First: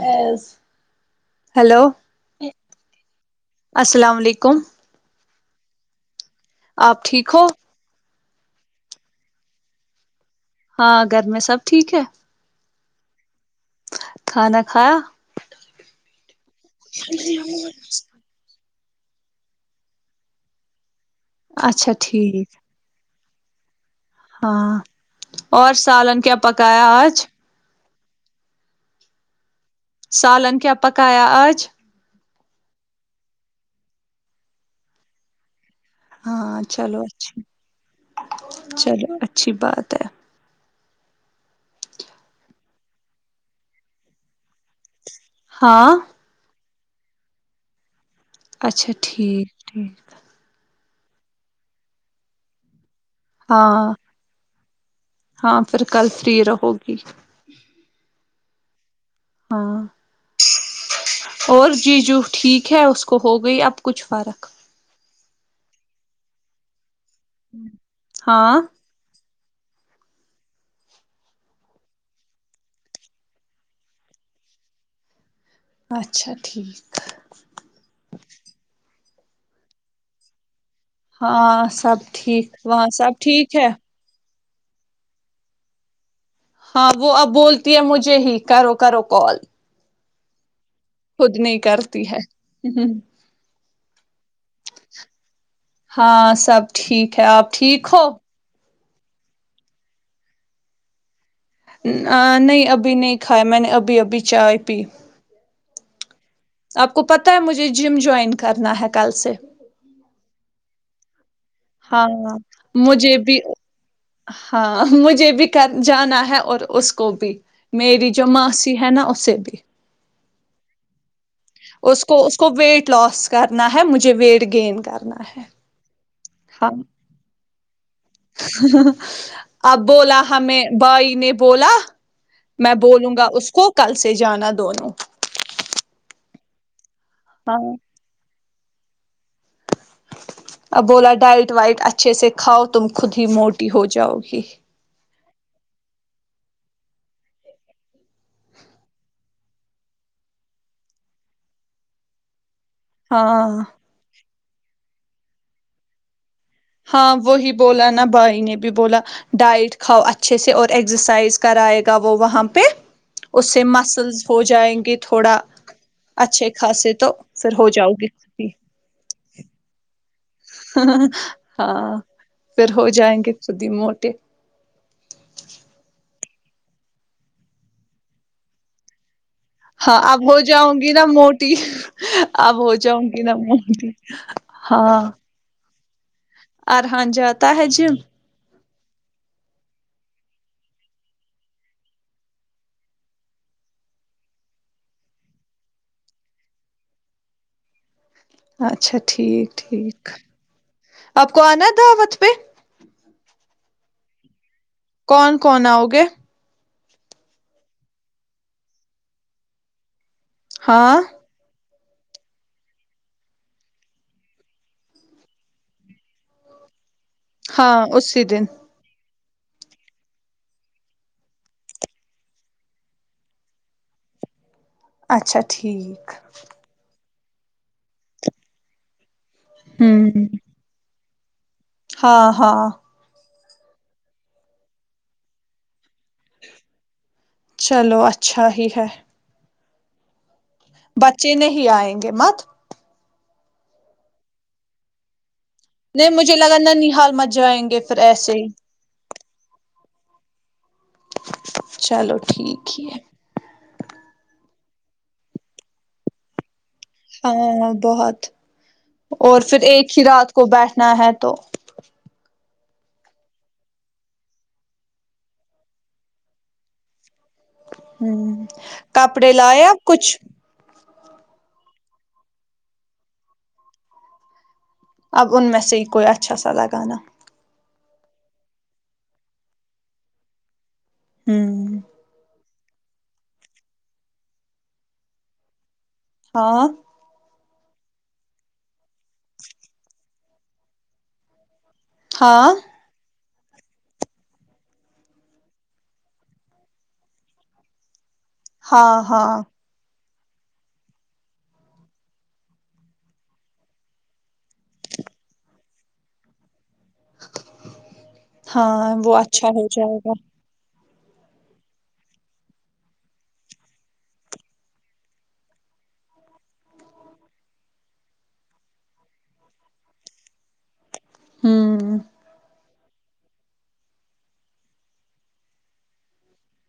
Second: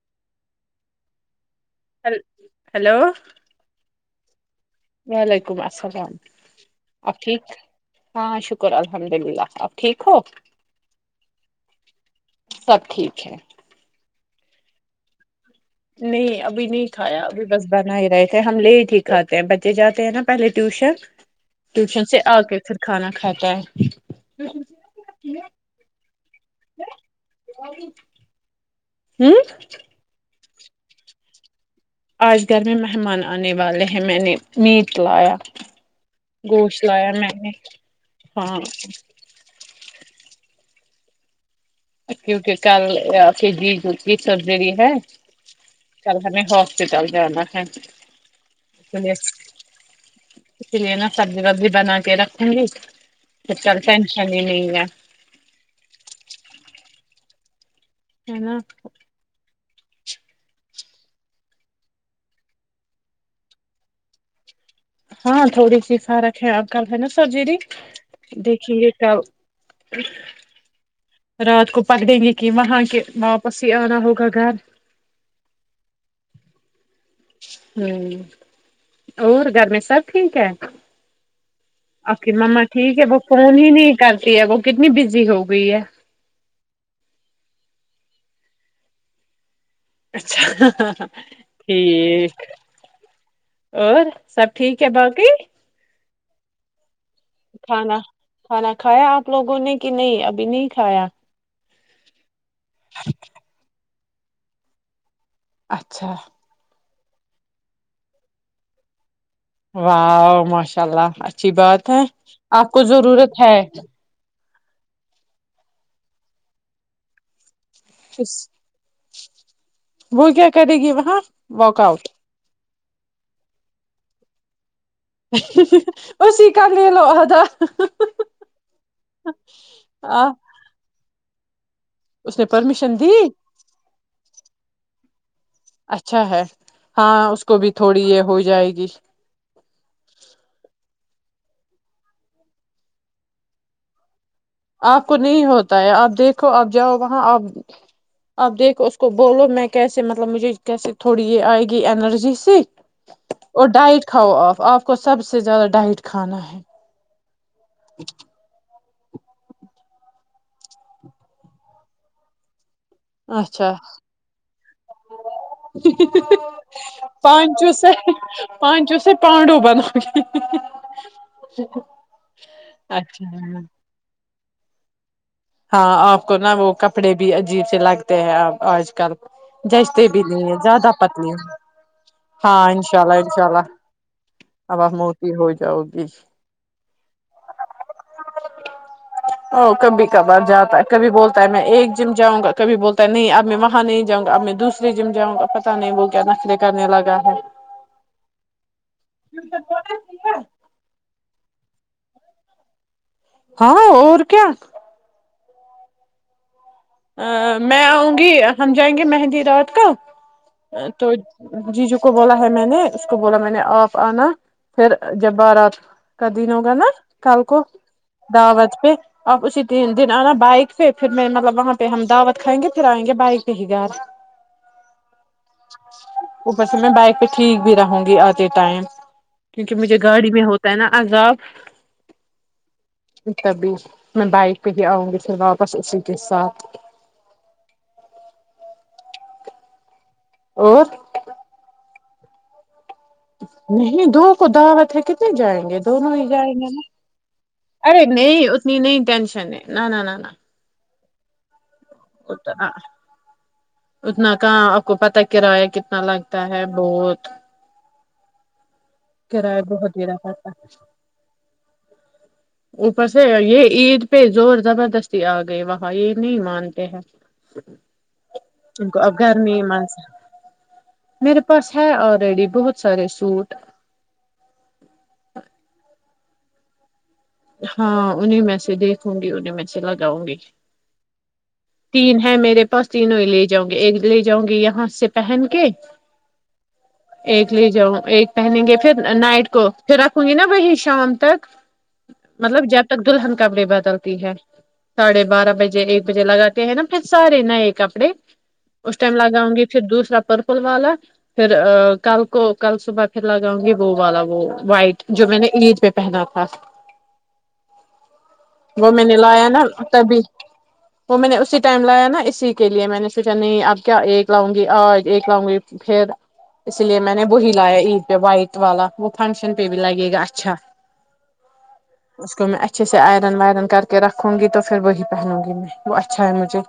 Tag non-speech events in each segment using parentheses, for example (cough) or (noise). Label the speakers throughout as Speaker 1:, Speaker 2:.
Speaker 1: As
Speaker 2: (inaudible) hello
Speaker 1: السلام علیکم
Speaker 2: وعلیکم السلام
Speaker 1: آپ ٹھیک ہو
Speaker 2: ہاں شکر الحمد للہ آپ ٹھیک ہو
Speaker 1: ہاں گھر میں سب ٹھیک ہے
Speaker 2: سب ٹھیک ہے
Speaker 1: کھانا کھایا
Speaker 2: نہیں ابھی نہیں کھایا ابھی بس بنا ہی رہے تھے ہم لے ٹ ہی کھاتے ہیں بچے جاتے ہیں نا پہلے ٹیوشن
Speaker 1: اچھا
Speaker 2: ٹیوشن سے آ
Speaker 1: ٹھیک
Speaker 2: کے پھر کھانا کھا کے تے ہیں
Speaker 1: ہاں اور سالن کیا پکایا آج
Speaker 2: ہمم
Speaker 1: سالن کیا پکایا آج
Speaker 2: آج گھر میں مہمان آنے والے ہیں میں نے میٹ لایا
Speaker 1: ہاں
Speaker 2: گوشت
Speaker 1: چلو
Speaker 2: لایا میں
Speaker 1: اچھی
Speaker 2: نے ہاں
Speaker 1: چلو اچھی بات ہے
Speaker 2: کیونکہ کل جی یہ سرجری ہے
Speaker 1: ہاں
Speaker 2: کل ہمیں ہوسپیٹل پٹل جانا ہیں
Speaker 1: اچھا ٹھیک ٹھیک
Speaker 2: پہ لیے نا سبزی وبزی بنا کے رکھوں گی
Speaker 1: ہاں
Speaker 2: (inaudible) (inaudible)
Speaker 1: ہاں پھر کل فری رہو گی
Speaker 2: ہینا
Speaker 1: ہاں اور جی جو ٹھیک ہے اس کو ہو گئی اب کچھ فرق
Speaker 2: ہاں تھوڑی سی فرق ہے آب کل ہے نا سرجیری
Speaker 1: ہاں
Speaker 2: دیکھیں گے کیا رات کو پکڑیں گے کہ وہاں کہ واپس ہی آنا ہوگا گھر
Speaker 1: اچھا ٹھیک
Speaker 2: ہمم اور گھر میں سب ٹھیک ہے
Speaker 1: ہاں سب
Speaker 2: آپ کی
Speaker 1: ٹھیک
Speaker 2: مما
Speaker 1: وہاں
Speaker 2: ٹھیک ہے
Speaker 1: سب
Speaker 2: وہ
Speaker 1: ٹھیک
Speaker 2: فون
Speaker 1: ہے
Speaker 2: ہی نہیں کرتی وہ کتنی بزی ہو گئی ہے
Speaker 1: ہاں وہ اب بولتی ہے مجھے ہی کرو کرو کال
Speaker 2: اچھا
Speaker 1: خود نہیں کرتی ہے
Speaker 2: ٹھیک
Speaker 1: ہ
Speaker 2: اور سب ٹھیک ہے باقی
Speaker 1: ہاں سب ٹھیک خ آپ ٹھیک
Speaker 2: کھانا
Speaker 1: ہو
Speaker 2: کھانا کھایا آپ لوگوں نے کہ نہیں ابھی نہیں کھایا
Speaker 1: بچار پی
Speaker 2: اچھا
Speaker 1: آپ کو پتہ ہے مجھے جم جوائن کرنا ہے کل سے
Speaker 2: و ماشاء اللہچ اچھی بات ہے
Speaker 1: ہاں
Speaker 2: آپ کو
Speaker 1: مجھے
Speaker 2: ضرورت
Speaker 1: بھی
Speaker 2: ہے
Speaker 1: ہاں مجھے بھی کر جانا ہے اور اس کو بھی میری جو
Speaker 2: اس
Speaker 1: ماسی ہے نا اسے بھی
Speaker 2: وہ کیا کرے گی وہاں واک
Speaker 1: اس
Speaker 2: آؤٹ
Speaker 1: کو اس کو ویٹ لاس کرنا ہے مجھے ویٹ گین کرنا ہے
Speaker 2: ج ا ک لے لو ادا
Speaker 1: ابو
Speaker 2: آ
Speaker 1: الحم بائی نے بولا
Speaker 2: اس نے
Speaker 1: میں
Speaker 2: پرمیشن دی
Speaker 1: بولوں گا اس کو کل سے جانا دونوں
Speaker 2: اچھا ہے ہاں اس کو بھی تھوڑی یہ ہو جائے گی جش
Speaker 1: اب بولا ڈائٹ وائٹ اچھے سے کاؤ تم خود ہی موٹی ہو جاؤ گی
Speaker 2: آپ کو نہیں ہوتا بتیا آپ دیکھو آپ جاؤ وہاں آپ آپ دیکھو اس کو بولو میں کیسے مطلب مجھے کیسے تھوڑی یہ آئے گی انرجی سے
Speaker 1: ہاں
Speaker 2: اور ڈائٹ کاؤ آ آپ کو سب سے زیادہ ڈائٹ کھانا ہے
Speaker 1: ہاں وہی بولا نا بھائی نے بھی بولا ڈائٹ کھاؤ اچھے سے اور ایکسرسائز کرائے گا وہ وہاں پہ اس سے
Speaker 2: اچھا
Speaker 1: مسلز ہو جائیں گے تھوڑا اچھے خاصے تو پھر ہو
Speaker 2: پانچوں سے
Speaker 1: جاؤ گی خٹی
Speaker 2: پانچوں سے پانڈو بنو
Speaker 1: ہاں پھر ہو جائیں گے
Speaker 2: اچھا
Speaker 1: سدی موٹے تو
Speaker 2: ہاں آپ کو نا وہ کپڑے بھی عجیب سے لگتے ہیں آپ آج کل
Speaker 1: ہاں
Speaker 2: جچتے
Speaker 1: اب
Speaker 2: بھی
Speaker 1: ہو
Speaker 2: نہیں ہے
Speaker 1: جاؤں گی
Speaker 2: زیادہ
Speaker 1: نا
Speaker 2: پتلی
Speaker 1: موٹی اب
Speaker 2: ہاں
Speaker 1: ہو
Speaker 2: انشاء
Speaker 1: جاؤں
Speaker 2: اللہ
Speaker 1: گی نا
Speaker 2: انشاء اللہ
Speaker 1: موٹی ہاں
Speaker 2: جی
Speaker 1: ار ہان جاتتا ہے جی
Speaker 2: او کمبی کبار جاتا ہے کبھی بولتا ہے میں ایک جم جاؤں گا کبھی بولتا ہے نہیں اب میں وہاں نہیں جاؤں گا اب میں دوسرے جم جاؤں گا پتا نہیں وہ کیا نخلے کرنے لگا ہے
Speaker 1: اچھا اچھا ٹھیک ٹھیک آپ کو آنا دعوت پہ
Speaker 2: ہاں اور کیا
Speaker 1: کون کون آؤ گے
Speaker 2: ا میں آؤں گی ہم جائیں گے مہندی رات کا ا
Speaker 1: ہاں
Speaker 2: تو جی جو کو بولا ہے میں نے اس کو بولا میں نے آپ آنا پھر جب بارات کا دن ہوگا نا کل کو
Speaker 1: ہاں اسی دن
Speaker 2: د بج پہ اپ اسی تین دن آنا بائک پہ پھر میں مطلب وہاں پہ ہم دعوت کھائیں گے پھر آئیں گے بائک پہ ہی گھر
Speaker 1: اچھا ٹھیک
Speaker 2: اوپر سے میں بائک پہ ٹھیک بھی رہوں گی آجے ٹائم کیونکہ مجھے
Speaker 1: ہوں
Speaker 2: گاڑی میں ہوتا ہے نا آزاب
Speaker 1: ہاں ہاں
Speaker 2: تبھی میں بائک پہ ہی آؤں گی پھر واپس اسی کے ساتھ
Speaker 1: چلو اچھا ہی ہے
Speaker 2: اور
Speaker 1: بچے نہیں آئیں گے مت
Speaker 2: نہیں دو کو دعوت ہے کہ ا جائیں گے
Speaker 1: نہیں
Speaker 2: دونوں ہی
Speaker 1: مجھے
Speaker 2: جائیں
Speaker 1: لگا
Speaker 2: گے نا
Speaker 1: ننیحال مت جائیں گے پھر
Speaker 2: ارے
Speaker 1: ایسے
Speaker 2: نہیں
Speaker 1: ہی
Speaker 2: اتنی نہیں ٹینشن ہے نانا نانا
Speaker 1: (unintelligible) چلو ٹھیک ہے
Speaker 2: اتنا کہاں آپ کو پتا کرایہ کتنا لگتا ہے بہت
Speaker 1: ہاں بہت اور پھر
Speaker 2: کرایہ بہت
Speaker 1: ایک ہی
Speaker 2: دینا
Speaker 1: رات کو
Speaker 2: پڑتا
Speaker 1: بیٹھنا ہے تو
Speaker 2: اوپر سے یہ عید پہ زور زبردستی آ گئے وہاں یہ نہیں مانتے ہیں
Speaker 1: ہ
Speaker 2: ان کو اب
Speaker 1: کپڑے
Speaker 2: گھر نہیں
Speaker 1: لائےائے آپ
Speaker 2: مان
Speaker 1: کچھ
Speaker 2: سکتے۔ میرے پاس ہے آلریڈی بہت سارے سوٹ
Speaker 1: اب ان میں سے ہی کوئی اچھا سا لگانا
Speaker 2: ہاں انہیں میں سے دیکھوں گی انہیں میں سے لگاؤں گی
Speaker 1: ہوں
Speaker 2: تین ہے میرے بس تینوں ہی لے جاؤں گے ایک لے جؤ گیے یہاں سے پہن کے
Speaker 1: ہاں
Speaker 2: ایک لے جاؤں ایک پہنیں گے پھر نائٹ کو پھر رکھوں گی نا وہی شام تک
Speaker 1: ہاں
Speaker 2: مطلب جب تک دلہ ہن کمرے بدلتی ہے ساھے بارہ بجے ایک بجے لگا ہےا پھر سارے نئے کپڑے اس
Speaker 1: ہاں
Speaker 2: ٹائم
Speaker 1: ہاں
Speaker 2: لاگاؤں گی پھر دوسرا پرپل والا پھر کل کو کل صبح پھر لگاؤں گی وہ والا وہ وائٹ جو میں نے عید پہ پہنا تھا وہ
Speaker 1: ہاں
Speaker 2: میں نے
Speaker 1: اچھا
Speaker 2: لایا نا
Speaker 1: ہو جائے گا
Speaker 2: تبھی وہ میں نے اسی ٹائم لایا نا اسی کے لیے میں نے سوچا نہیں اب کیا ایک لاؤں گی آج ایک لاؤں گی پھر اسی لیے میں نے وہی لایا عید پہ وائٹ والا وہ فنکشن پہ بھی لگے گا اچھا
Speaker 1: ہوں
Speaker 2: اس کو میں اچھے سے آئرن وائرن کر کے رکھوں گی تو پھر وہ پہنوں گی میں اچھا ہے مجھے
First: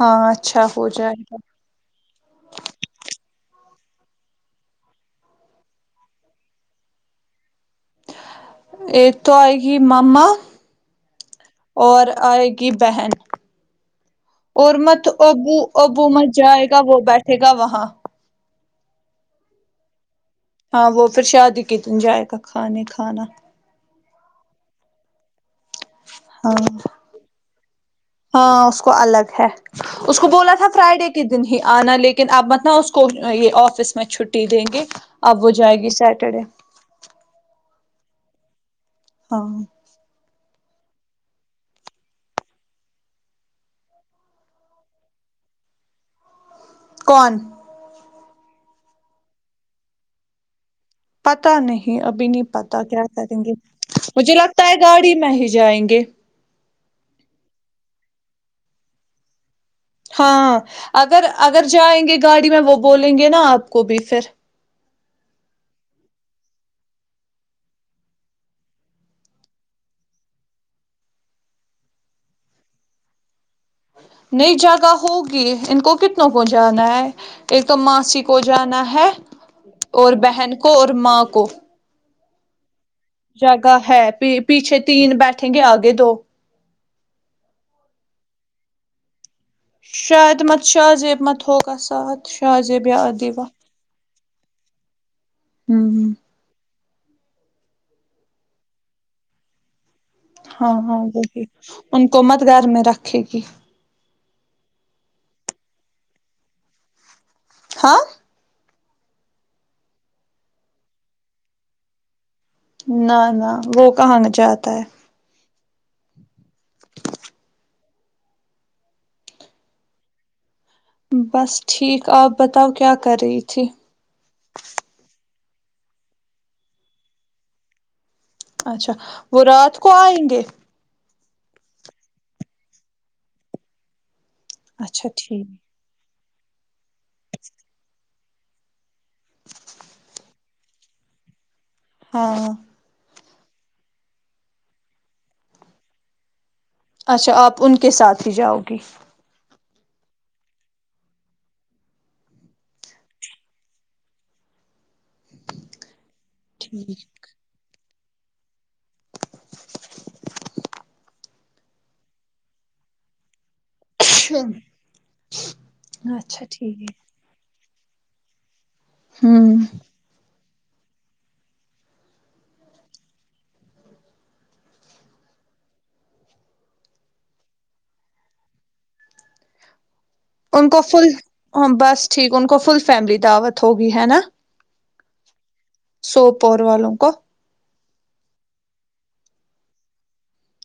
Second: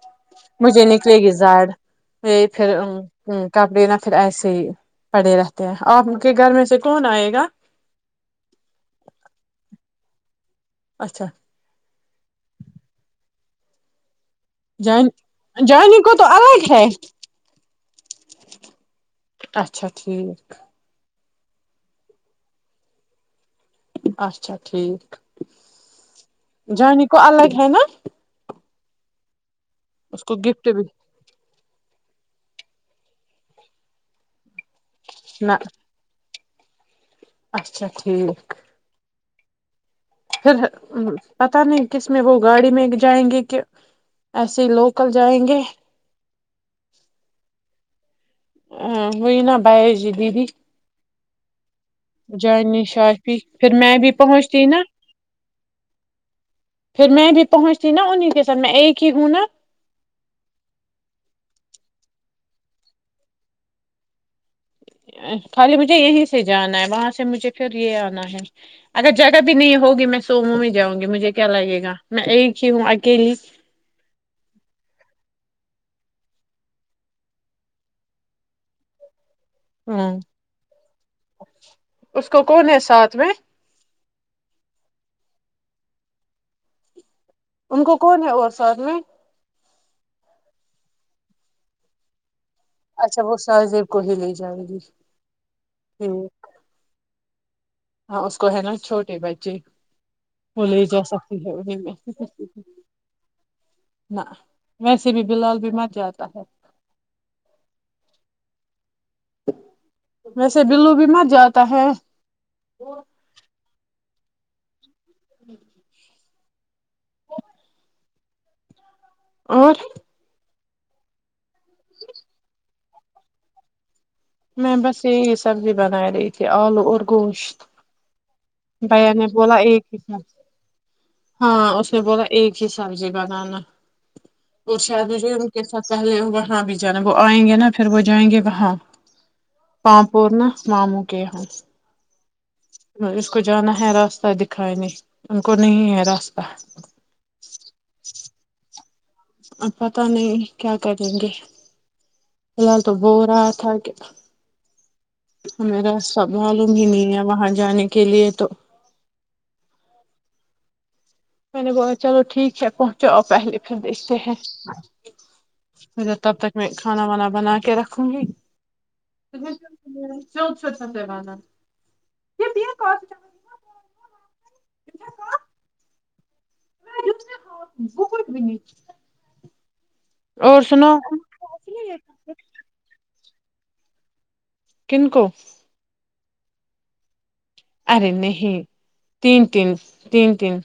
Speaker 1: ہاں اچھا
Speaker 2: مجھے
Speaker 1: ہو
Speaker 2: نکلے
Speaker 1: جائے
Speaker 2: گی
Speaker 1: گا
Speaker 2: جاڑ یہ پھر کپڑے نہ پھر ایسے ہی پڑے رہتے ہیں آپ کے گھر میں سے کون آئے گا
Speaker 1: ایک تو ہے گ مامما
Speaker 2: اچھا
Speaker 1: اور آئے گی بہن اور مت
Speaker 2: جان
Speaker 1: ابو
Speaker 2: جانی
Speaker 1: ابو
Speaker 2: کو تو
Speaker 1: مت جائے
Speaker 2: الگ
Speaker 1: گا
Speaker 2: ہے
Speaker 1: وہ بیٹھے گا وہاں
Speaker 2: اچھا ٹھیک
Speaker 1: ہاں وہ پھر شادی کے دن جائے کا کھانے کھانا
Speaker 2: اچھا ٹھیک
Speaker 1: ہاں
Speaker 2: جانی کو الگ ہے نا
Speaker 1: ہاں اس کو الگ ہے اس کو بولا تھا فرائیڈے کے دن ہی آنا لیکن اپ مت نہ اس کو یہ آفس میں چھٹی دیں گے اب وہ
Speaker 2: نہ
Speaker 1: جائے گی سیٹرڈے
Speaker 2: اچھا ٹھیک
Speaker 1: ہاں
Speaker 2: پھر پت نہیں کس میں وہ گاڑی میں جائیں گے کہ ایسے ہی لوکل جائیں گے
Speaker 1: کون
Speaker 2: ا وہئیین بائے ج دیدی
Speaker 1: پتا نہیں ابھی نہیں پتا
Speaker 2: جانی
Speaker 1: کیا
Speaker 2: شافی
Speaker 1: کریں گے
Speaker 2: پھر میں بھی
Speaker 1: مجھے
Speaker 2: پہنچتی
Speaker 1: لگتا ہے
Speaker 2: نا
Speaker 1: گاڑی میں ہی جائیں گے
Speaker 2: پھر میں بھی پہنچتی نا انہیں کے ساتھ میں ایک ہی ہوں نا
Speaker 1: ہاں اگر اگر جائیں گے گاڑی میں وہ بولیں گے نا آپ کو بھی پھر
Speaker 2: خالی مجھے یہیں سے جانا ہے وہاں سے مجھے پھر یہ آنا ہے اگر جگہ بھی نہیں ہوگی میں سومو میں جاؤں گی مجھے کیا لگے گا میں ایک ہی ہوں اکیلی
Speaker 1: نہیں جگہ ہوگی ان کو کتنوں کو جانا ہے ایک تو ماسی کو جانا ہے اور
Speaker 2: ہوں
Speaker 1: بہن کو اور ماں کو
Speaker 2: اس کو کون ہے ساتھ میں
Speaker 1: جگہ ہے یہ پیچھے تین بیٹھیں گے آگے دو
Speaker 2: ان کو کون ہے اور ساتھ میں
Speaker 1: شاہعد مت شاہ زیب مت ہوگا ساتھ شاہ زیب یا
Speaker 2: اچھا وہ
Speaker 1: ادیبہ
Speaker 2: شاہزیب کو ہی لے جائے گی
Speaker 1: ہوں ہوں،
Speaker 2: کیوں ہاں اس کو ہے نا چھوٹے بچے وہ
Speaker 1: ہاں
Speaker 2: لے جا
Speaker 1: ہاں
Speaker 2: سکتی
Speaker 1: وہی
Speaker 2: ہے انہی
Speaker 1: ان کو مت گھر میں رکھے گی
Speaker 2: ویسے بھی بلال بھی مر جاتا ہے
Speaker 1: ہاں
Speaker 2: ویسے بلو بھی مر جاتا ہے
Speaker 1: نہ نہ وہ کہا نا جاتا ہے
Speaker 2: (inaudible) اور
Speaker 1: بس ٹھیک آپ بتاؤ کیا کر رہی تھی
Speaker 2: میں بس یہی سبزی بنا رہی تھی آلو اور گوشت
Speaker 1: اچھا
Speaker 2: بھیا نے
Speaker 1: وہ
Speaker 2: بولا
Speaker 1: رات
Speaker 2: ایک
Speaker 1: کو
Speaker 2: ہی سا
Speaker 1: آئیں گے
Speaker 2: ہاں اس نے بولا ایک ہی سبزی بنانا اور شاید
Speaker 1: اچھا
Speaker 2: مجھے
Speaker 1: ٹھیک
Speaker 2: ان کے ساتھ پہلے ہوا کہاں بھی جانا وہ آئیں گے نا پھر وہ جائیں گے وہاں پام پور ن معموں کہ یہ
Speaker 1: ہاں
Speaker 2: اس کو جانا ہے راستہ دکھانے ان کو نہیں ہے راستہ
Speaker 1: اچھا آپ ان کے ساتھ ہی جاؤ گی
Speaker 2: اب پتہ نہیں کیا کریں گے فی الحال تو بو رہا تھا کیا میرا سب معلوم ہی
Speaker 1: ٹھیک
Speaker 2: نہیں ہے وہاں جانے کا کے لیے تو
Speaker 1: (inaudible)
Speaker 2: میں نے بولا چلو ٹھیک ہے پہنچاؤ پہلے پھر دیکھتے ہیں تب
Speaker 1: اچھا
Speaker 2: تک میں
Speaker 1: ٹھیک
Speaker 2: کھانا وانا بنا کے کے رکھوں گی
Speaker 1: ہے ہوں
Speaker 2: وہاں چل کے میرا سوچ سوچ کے جگانا (unintelligible)
Speaker 1: ان کو
Speaker 2: سنو
Speaker 1: فل ہاں بس ٹھیک ان کو فل فیملی دعوت ہوگی ہے نا
Speaker 2: کن کو
Speaker 1: سوپور والوں کو
Speaker 2: ارے نہیں تین تین تین تین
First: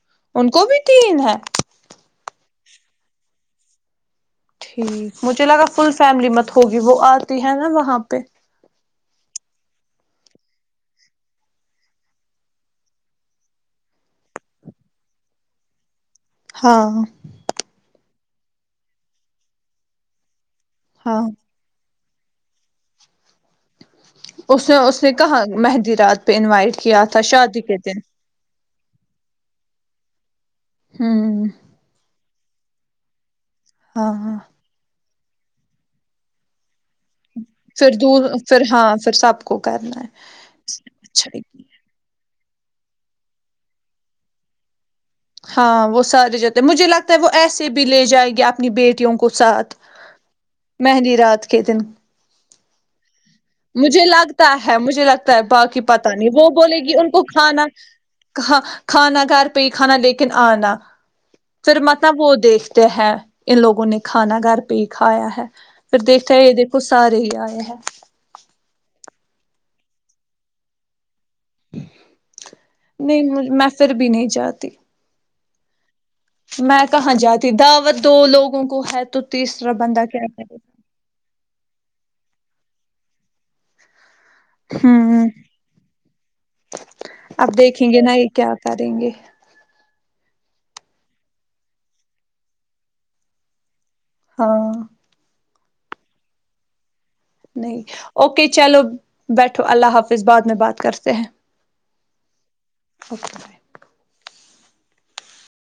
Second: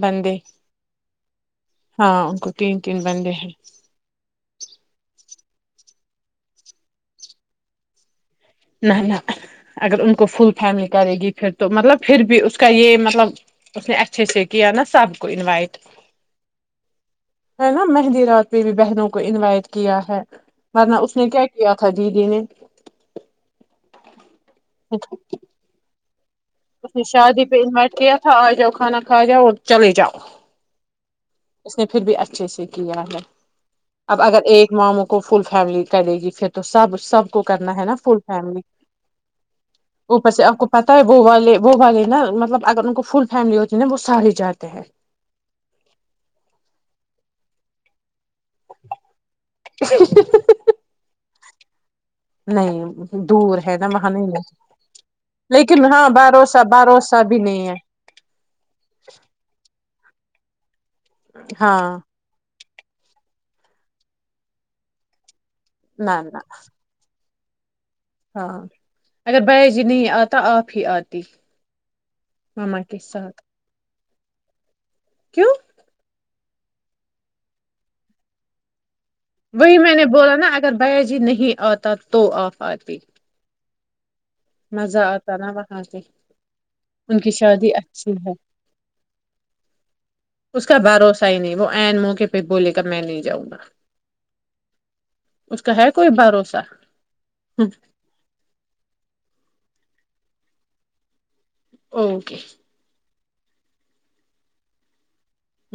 Speaker 2: بندے
Speaker 1: ان کو بھی تین ہیں ہ
Speaker 2: ہاں ان کو تین تین بندے ہیں
Speaker 1: ٹھیک مجھے لگا فل فیملی مت ہوگی وہ آتی ہے نا وہاں پہ
Speaker 2: نہ نہ اگر ان کو فل فیملی کرے گی پھر تو مطلب پھر بھی اس کا یہ مطلب اس نے اچھے سے کیا نا سب کو انوائٹ
Speaker 1: ہاں
Speaker 2: ہے نا مہدیرات اپنی بھی بہنوں کو انوائٹ کیا ہے ورنہ اس
Speaker 1: ہاں
Speaker 2: نے کیا کیا تھا جی گنے
Speaker 1: (unintelligible) اس نے اس نے کہا مہندی رات پہ انوائٹ
Speaker 2: اس نے
Speaker 1: کیا تھا
Speaker 2: شادی پہ
Speaker 1: کے
Speaker 2: انوائٹ
Speaker 1: دن
Speaker 2: کیا تھا آ جاؤ کھانا کھا جاؤ اور چلے جاؤ
Speaker 1: ہوں
Speaker 2: اس نے پھر بھی اچھے سے ھیک ہے نے
Speaker 1: ہاں
Speaker 2: اب
Speaker 1: ہاں
Speaker 2: اگر ایک موں کو فل فیملی کرے گی پھر تو سب سب کو کرنا ہے
Speaker 1: پھر
Speaker 2: نا فل فیملی
Speaker 1: پھر ہاں پھر سب کو کرنا ہے
Speaker 2: اوپر سے آپ کو پتا ہے وہ
Speaker 1: اچھا
Speaker 2: والے وہ نا مطلب اگر ان کو فل فیملی ہوتی ہے نا وہ سار ہی جاتے ہیں
Speaker 1: ہاں وہ سارے جتے ہیں مجھے لگتا وہ ایسے بھی لے جائے گی اپنی بیٹیوں کو ساتھ مہندی رات ک دن
Speaker 2: نہیں دور ہے نا
Speaker 1: مجھے
Speaker 2: وہاں نہیں جاتے،
Speaker 1: لگتا ہے مجھے لگتا ہے باقی
Speaker 2: لیکن ہاں
Speaker 1: پتا نہیں وہ
Speaker 2: بھروسہ
Speaker 1: بولے گی ان
Speaker 2: بھروسہ
Speaker 1: کو
Speaker 2: بھی
Speaker 1: کھانا
Speaker 2: نہیں ہے
Speaker 1: ک کھانا گھر پہ کھانا لیکن آنا پھر
Speaker 2: ہاں
Speaker 1: متب وہ دیکھتے ہیں ان لوگوں نے کھانا گھر پہ ہی کھایا ہے پھر
Speaker 2: نہ
Speaker 1: دیکھتا
Speaker 2: نہ
Speaker 1: ہے یہ دیک کو سارے ہی ار ج ہے
Speaker 2: ہاں اگر بعثی نہیں آتا آپ ہی آتے ہمم کے ساتھ
Speaker 1: نہیں میں پھر بھی نہیں جاتی
Speaker 2: کیوں
Speaker 1: میں کہاں جاتی دعوت دو لوگوں کو ہے تو تیسرا
Speaker 2: وہی میں
Speaker 1: بندہ
Speaker 2: نے
Speaker 1: کیا
Speaker 2: بولا نا اگر
Speaker 1: کرے
Speaker 2: بھیا جی نہیں آتا تو آپ آتی مزہ
Speaker 1: ہوں
Speaker 2: آتا نا وہاں سے ان کی
Speaker 1: اب
Speaker 2: شادی
Speaker 1: دیکھیں گے ن
Speaker 2: اچھی
Speaker 1: یہ
Speaker 2: ہے
Speaker 1: کیا کریں گے
Speaker 2: اس کا بھروسہ ہی نہیں وہ این موقع پہ بولے کا میں نہیں جاؤں گا
Speaker 1: ہاں
Speaker 2: اس کا ہے کوئی بھروسہ
Speaker 1: نہیں اوکے چلو بیٹھو اللہ حافظ اس بعد میں بات کرتے ہیں
Speaker 2: اوکے
Speaker 1: اوک بھائے (unintelligible)